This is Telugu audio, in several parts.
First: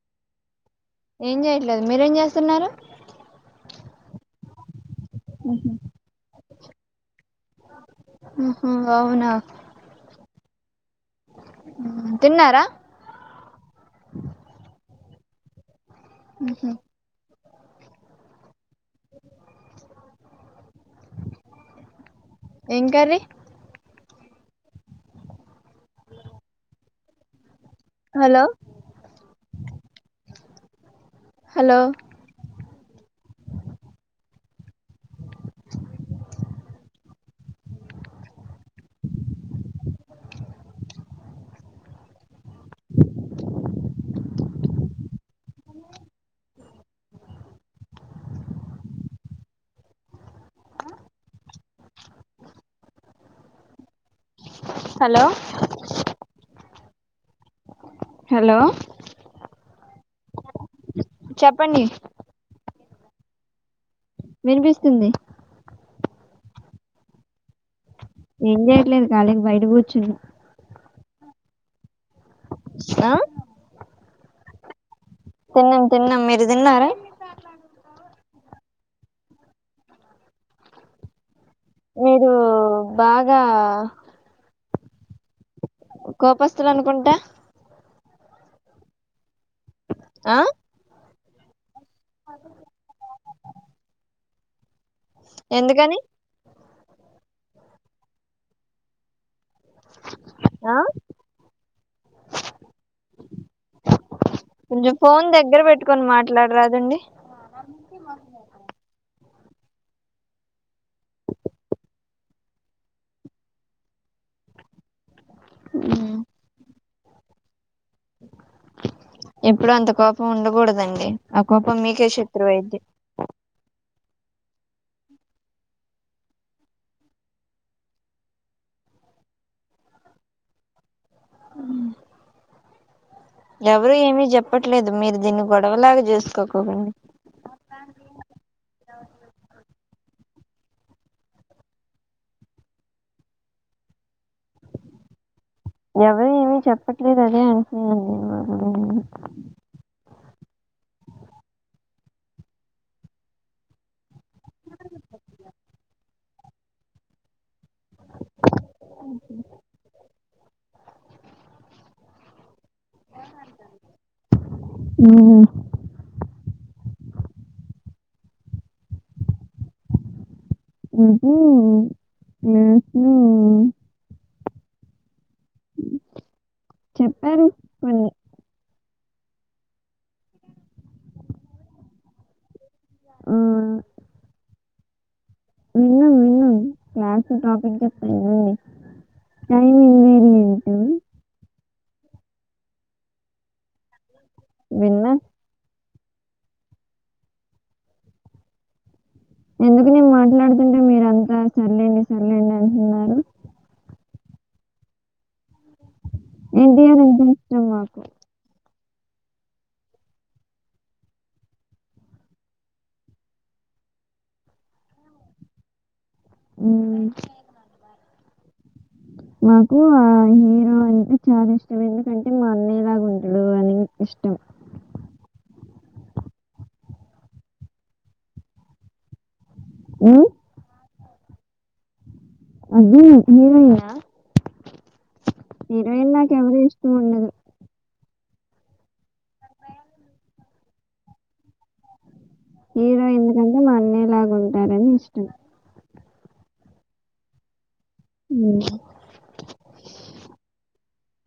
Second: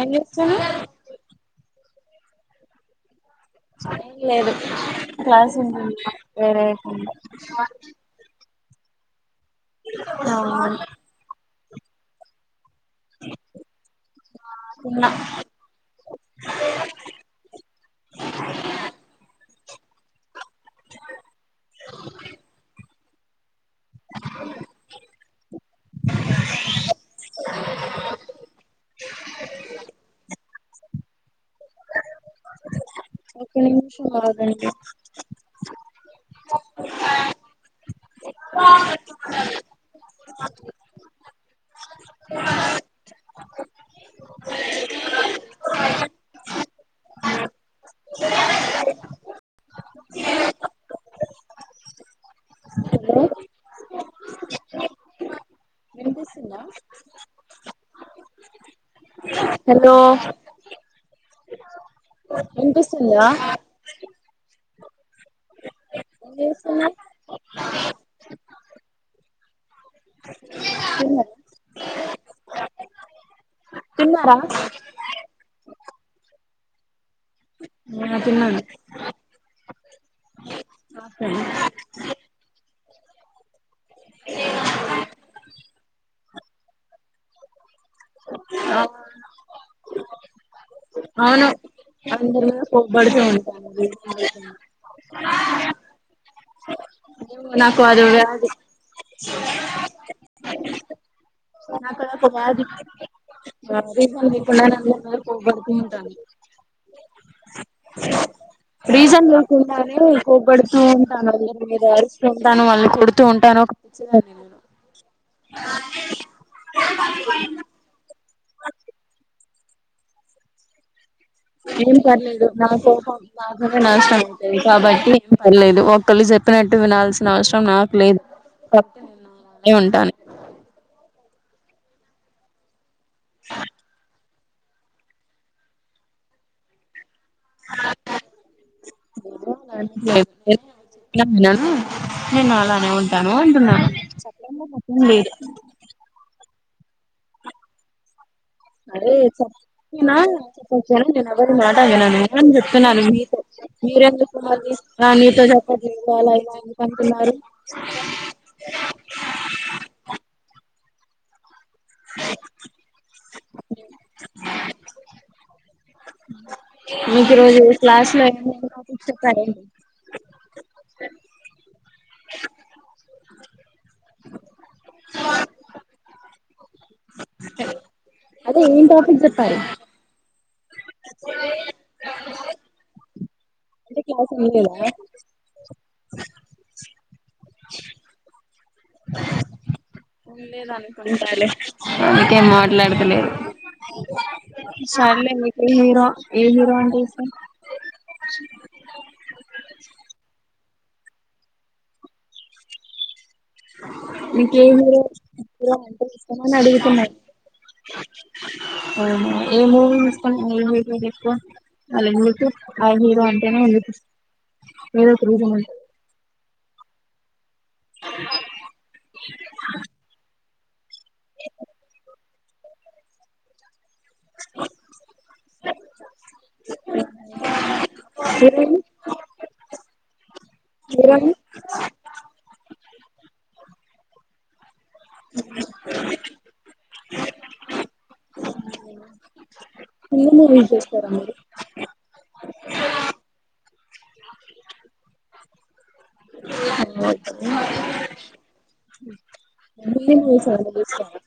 ఏం చేస్తున్రూ ఏం చేయట్లేదు మీరేం చేస్తున్నారు ఎం లేదు క్లాస్ వింటున్నా వేరే కుండా ఉహు అవునా ఆవును తిన్నారా ఆ తిన్న ఉహు [unintelligible] ఎం కర్రీ [inaudible] హలో హలో ఒక నిమిషం ఆగు గన్ని [unintelligible] హలో హలో వినిపిస్తుందా హలో హలో చెప్పండి వినిపిస్తుందా వినిపిస్తుంది ఏం చేస్తున్నార్ ఏం చేయట్లేదు కాలీగా బయట కూర్చు చ్చన్న అట్లెంలేదు [inaudible] ఆ తిన్నారా? తిన్నం తిన్నం మీరు తిన్నార? అ తిన్నను మీరు బాగా అ కోపస్తులు అనుకుంటా ఆ అ అవును అందులో పోబెడుతు ఉంటాను [inaudible] ఉమ్ ఎందుకని నాకు అది రాదు ఆ నా పోది రీజన్ లేకుండా కొంచెం ఫోన్ దగ్గర పోబడుత పెట్టుకొని ఉంటాను మాట్లాడరాదండి రీజన్ [unintelligible] ఉన్నారు పోబెడు ఉంట రైస్ [unintelligible] ఉంటాను మళ్ళీ కొడుతూ ఉంటాను ఒక పిచ్చిదాన్ని నేను ఉమ్ కాది ప అ ఎప్పుడు అంత కోపం ఉండకూడదండి ఆ కోపం ఏం మీకే పర్లేదు శత్రువు అయిద్ది నాకోపం నా నష్టం [inaudible] కాబట్టి ఏం పర్లేదు ఒకళ్ళు చెప్పినట్టు వినాల్సిన అవసరం నాకు లేదు కాబట్టి నేను అలానే ఉంటాను. ఉమ్ ఎవరు ఏమి చెప్ చెప్పట్లేదు మీరు దీన్ని గొడవలాగా చేూసుకోకండి ను నేను అలానే ఉంటాను అంటున్నాను మీర్ ట్లేదదే అంటున్నాను నేను అరే చప్పినా చెప్పచ్చను నేను ఎవరి మాట వినను. నేను చెప్తున్నాను మీతో, మీరు ఎందుకున్నారు నీతో చెప్పట్లే అలా ఇలా ఎందుకు అంటున్నారు ఉమ్ మీకు రోజు క్లాసులో ఏం ఏం టాపిక్ చెప్తారెంటి ఉజు నష్ణ [inaudible] ఉ ఆ చెప్పారు కొన్నీ అదే [inaudible] చెప్పారు ఉమ్ ఐతే క్లాస్ విన్లేద విన్నాం విన్నాం క్లాస్ టాపిక్ చెప్తే వినండి టైం ఏంది ఉండేదాన్ని కొన్నిసార్లె అందుకే మాట్లాడతలేదు విన్నా సర్లే మీకే హీరో ఏ హీరో అంటె ఇష్టం ఎందుకు నేను మాట్లాడుతుంటే మీరంతా సర్లేండి సర్లేండి అంటున్నారు నీకే హీరో హీరో అంటే ఇష్టమని ఎన్టీఆర్ అడుగుతున్నా అంటే ఇష్టం మాకు వునా ఏ మూవీ చూస్తుంటావ్ ఏ హీరో ఎక్కువ వాళ్ళ ఎందుకు ఆ హీరో అంటేనే ఏందుకు ఏదో ఒక రీజన్ ఉంటుంది ఉమ్ అ మాకు ఆ మ్మ్ అ ది చాలా ఇష్టం ఎందుకం మ అన్నీ లాగా ఉంటడు అని ఇష్టం [inaudible] ఉమ్ చూడని అది [inaudible] హీరోయిన్ నాకెవరూ ఇష్టం ఉండదు మీరు ఏం చేస్తారా అండి హీరో ఎందుకంటే మా అన్నయలాగాంటారని ఇష్టం [inaudible] ఉమ్. హీరోయిన్స్ [inaudible] యి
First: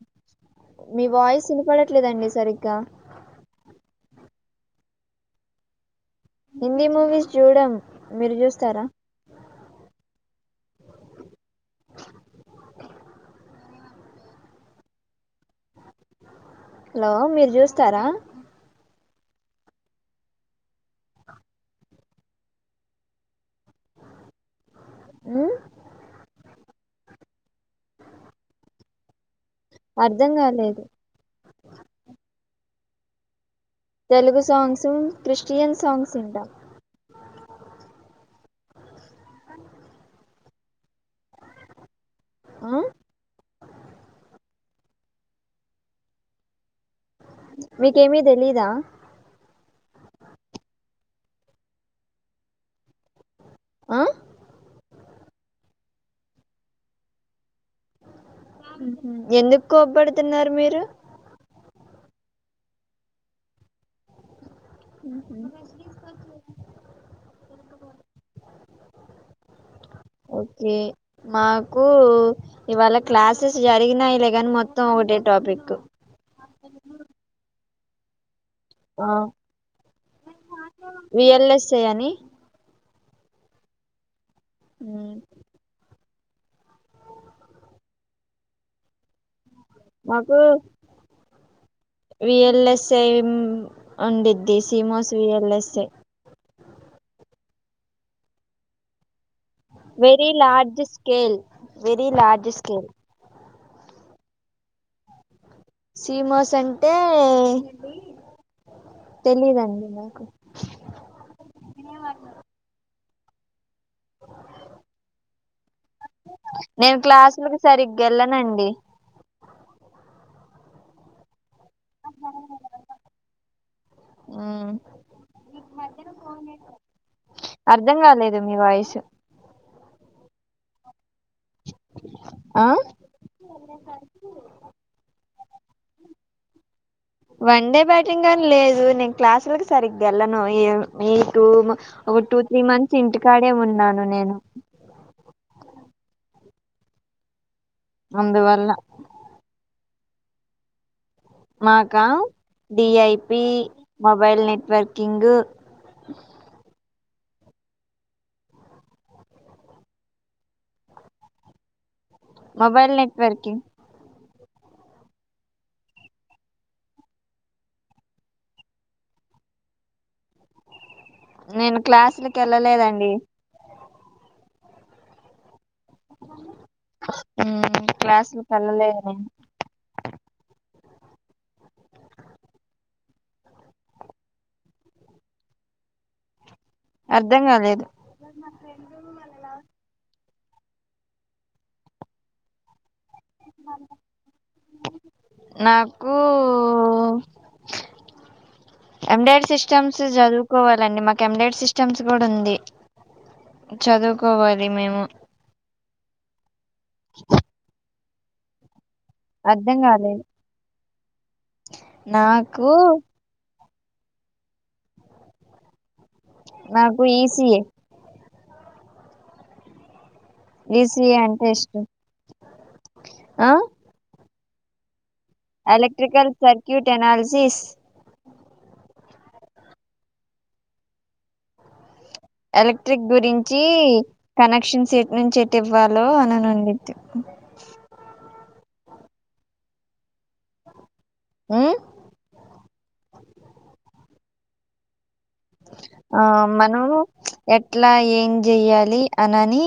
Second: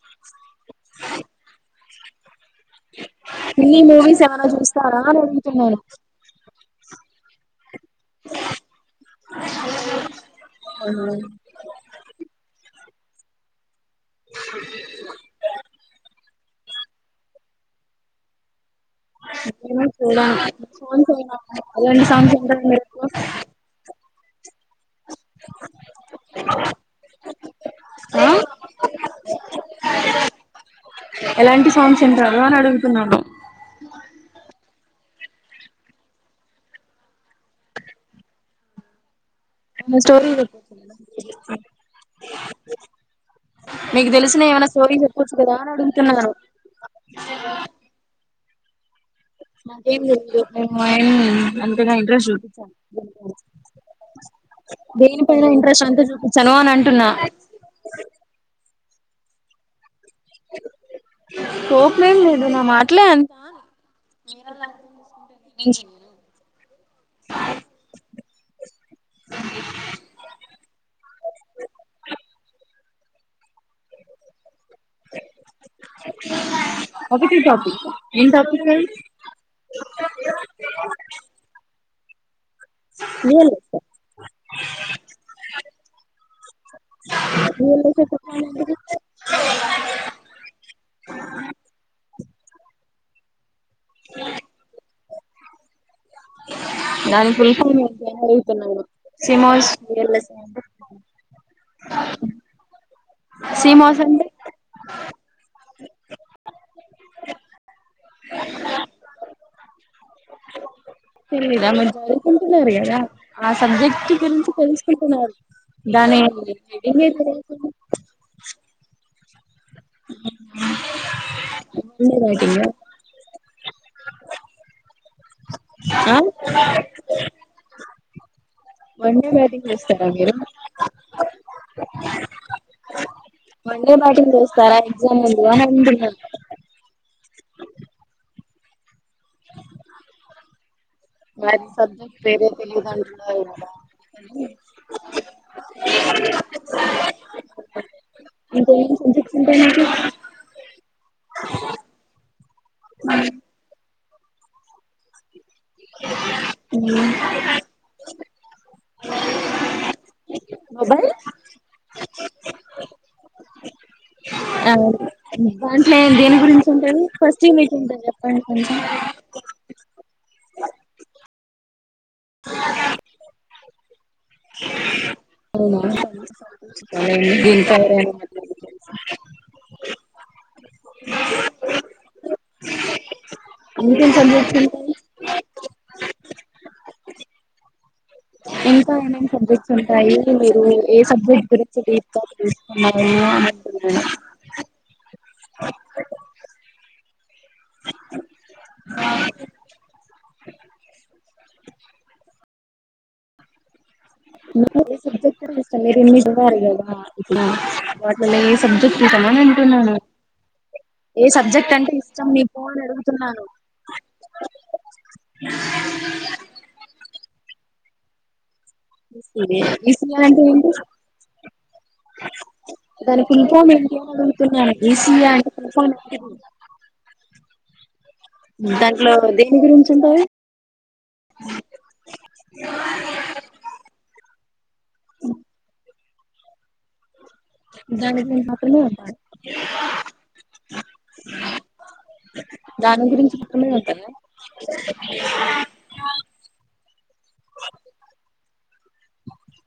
మీ వాయిస్ వినపడట్లేదండి సరి త్రీ మూవీస్ ఏమైనా చూస్తారా అని అడుగుతున్నాను హిందీ మూవీస్ చూడం మీరు చూస్తారా ఊ అవునా జి హలో మీరు చూస్తారా [inaudible] ఆహ్ ఆ అర్థం కాలేదు ఎలాంటి సాంగ్స్ వింటారు అని అడుగుతున్నా తినడు తెలుగు సాంగ్స్ క్రిస్టియన్ సాంగ్స్ వింటా స్టోరీ ఆ? మీకు తెలిసిన ఏమనా సి స్టోరీ చెప్పోచ్చు కదా అని అడుగుతున్నా మీకేమి తెలీదు దా మాకేం తెలీదు మేమేం అంతగా ఇంట్రెస్ట్ చూయించం [unintelligible] ఆ దేనిపైన ఇంట్రెస్ట్ అంత చూపించను అని అంటున్నా ఎందుకు కొపడు తున్నారు మీరు కోపమేమి లేదు నా మాట్లే అంతా అని [inaudible] అ [unintelligible] ఓకే మాకు ఇవాళ క్లాసెస్ జరిగినాయిలే కాని మొత్తం త్తం ఒకటే టాపిక్ ఎం టాపిక్ అది ఆ విఎల్ఎస్ఏ అని వి ఎల్ ఎస్ ఐ ఆ V L S I technology మాకు విఎల్ఎస్ఐ ఉండిద్ది సీమోస్ విఎల్ఎస్ఐ దాని ఫుల్ ఫామ్ ఏంటి అని అడుగుతున్న నేను very large scale very large scale CMOS అంటే సీమోస్ అంటే తెలీదండి నాకు తెలీదా మీరు చదువుకుంటున్నారు కదా ఆ సబ్జెక్ట్ గురించి తెలుసుకుంటున్నారు. దాని హెడ్డింగ్ ఏంటిఅసలు ఇంకా ఎల్లనండి. ఉమ్ ఉమ్ ఆ అర్ధం కాలేదు మీ వాయిస్ వన్డే బాటింగ్ చేస్తారా మీరు ఆ వన్డే బాటింగ్ చేస్తారా ఎక్సమ్ ముందు వారండుల వన్ డే బ్యాటింగ్ అని లేదు నె క్లాసులకు సరిగ్గావేళ్లను ఈ టూ మరి ఒక సబ్జెక్ట్ టూ పేరే త్రీ తెలియదు మంత్స్ అంటున్నారు ఇంటికాడే కదా ఉన్నాను నేను అందువల్ల ఇంకా ఏమ్ సబ్జక్ట్స్ ఉంటాయి మీకు మాకా D I P mobile networking [inaudible] um mobile mobile networking ఆ దాంట్ల ఎ దేని గురించి ఉంటది. ఫస్ట్ యూనిట్ ఉంటదా చెప్పండి కొంచం నేను క్లాసులకి ఎళ్ళలేదండి అవునా [inaudible] ఉమ్, తయారయ్యాను క్లాసులకి వెళ్ళలేదు నేను ఇంకేం సబ్జెక్ట్స్ ఉంటాయి. అర్ధం కాలేదు. ఇంకా ఏమేం సబ్జెక్ట్స్ ఉంటాయి. మీరు ఏ సబ్జెక్ట్ గురించి డీప్గా తెలుసు [unintelligible] నాకూ ఓ ఎండైడ్ సిస్టమ్స్ చదువుకోవాలండి మక్ కెమ్డైడ్ సిస్టమ్స్ గుడుంది మీకు ఏ సబ్జెక్ట్ అంటే ఇష్టం లేదండి మీకు పరిలలు. ఆహ్ ఇప్పుడు. వాట్లాలో ఏ సబ్జెక్ట్. నిజమా నేను అర్ధం అంటున్నాను. కాలేదు ఏ సబ్జెక్ట్ అంటే ఇష్టం మీకు నాకు అని అడుగుతున్నాను. నాకు ఈసిఎ. పునే ఈసి. ఈసిఏ అంటే ఏంటి ఈసీఏ అంటే ఇష్టం దాని ఫుల్ఫాం ఏంటి అని అడుగు తనకిస్. Electrical circuit analysis. దాంట్లో దేని గురించి ఉంటది. ఎలక్ట్రిక్ గురించి కనెక్షన్స్ ఎటు నుంచి ఎటు ఇవ్వాలి. హలో [inaudible] దాని మాపున్నా అడిగాను. ఉమ్ దాని గురించి ఇక్కడనే ఉంటా. ఆహ్. ఆహ్ మనం ఎట్లా ఏం చెయ్యాలి అనాన్ని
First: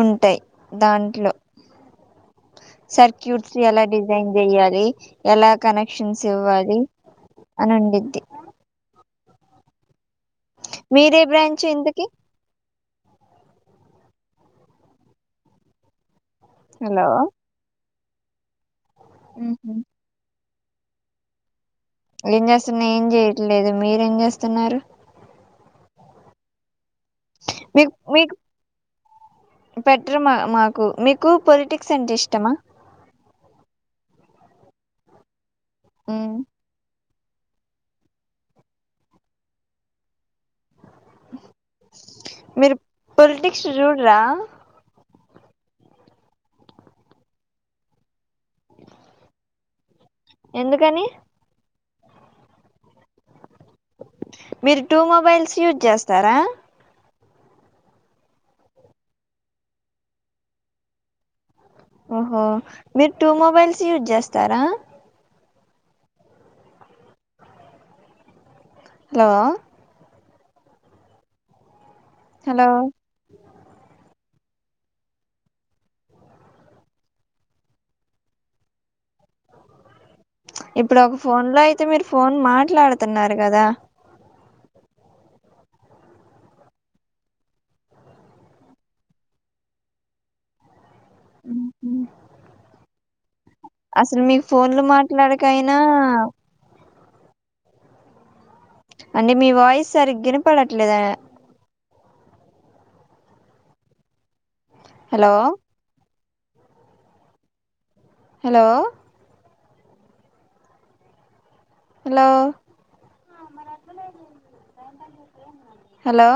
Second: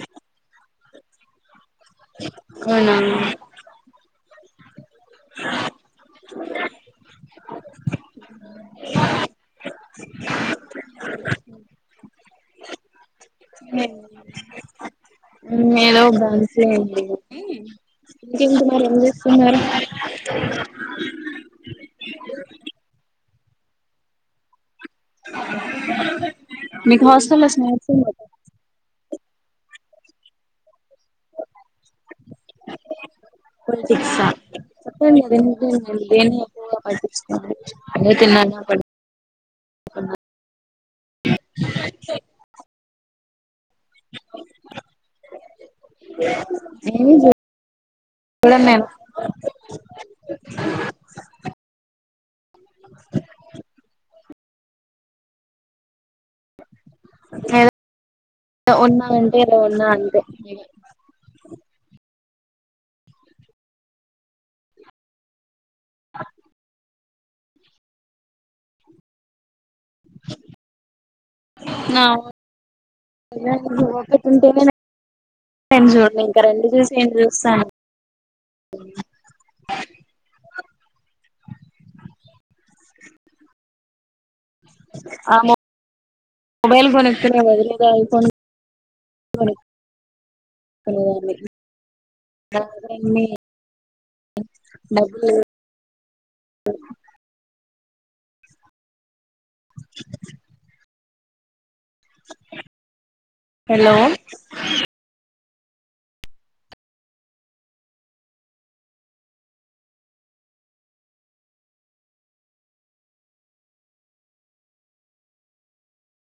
ఉంటాయి దాంట్లో. సర్క్యూట్స్ ఎలా డిజైన్ చేయ్యాలి. హేయ్. ఎలా కనెక్షన్స్. ఇవ్వాలి అని ఉండిద్ది. మీరే బ్రాంచు ఇంతకి. మేలో ఉద్దాలి. సీనియర్ హలో కాబట్టి. తింటున్నారు ఏం చేస్తున్నారు. మ్మ్హ్మ్. ఏం చేస్తున్నా ఏం చేయట్లేదు మీరేం చేస్తున్నారు. మీకు హాస్టల్ లో స్నేహితులు ఉన్. పెట్టర్ మా మాకు. మీకు పొలిటిక్స్ అంటే ఇష్టమా. పొలిటిక్సా చెప్పండి అంది ఏందో. నేను దేన్ని మ్మ్. ఎక్కువగా పైసల్ తీసుకోను. అంతే తిన్నారా ఆపండి. మీరు పొలిటిక్ చూడ్ రా ఏం చూ ల మేము ఎందుకని? మీరు టూ మొబైల్స్ యూజ్ చేస్తారా? ఏదొ ఉన్నా అంటే ఇలా ఉన్నా అంతె ఇగ ఓహో మీరు టూ మొబైల్స్ యూజ్ చేస్తారా ఆ హలో నావో హలో [unintelligible] ఒక ఉంటేనే ఏం చూడలే ఇంకా రెండు చూసి ఏం చూస్తాను ఇప్పుడు ఒక ఫోన్ లో అయితే మీరు ఫోన్ మాట్లాడుతున్నారు కదా! ఆ మో మొబైల్ ఫోన్ ఎత్కొనే బదులు ఏదో ఐ ఫోన్ కొని ఉహు దగ్గర అన్ని అసలు మీకు ఫోన్లు డబ్బులు మాట్లాడెకయినా అండి మీ వాయిస్ సరిగ్గినపడట్లేద హలో ఓ హలో హలో హలో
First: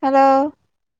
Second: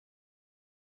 హలో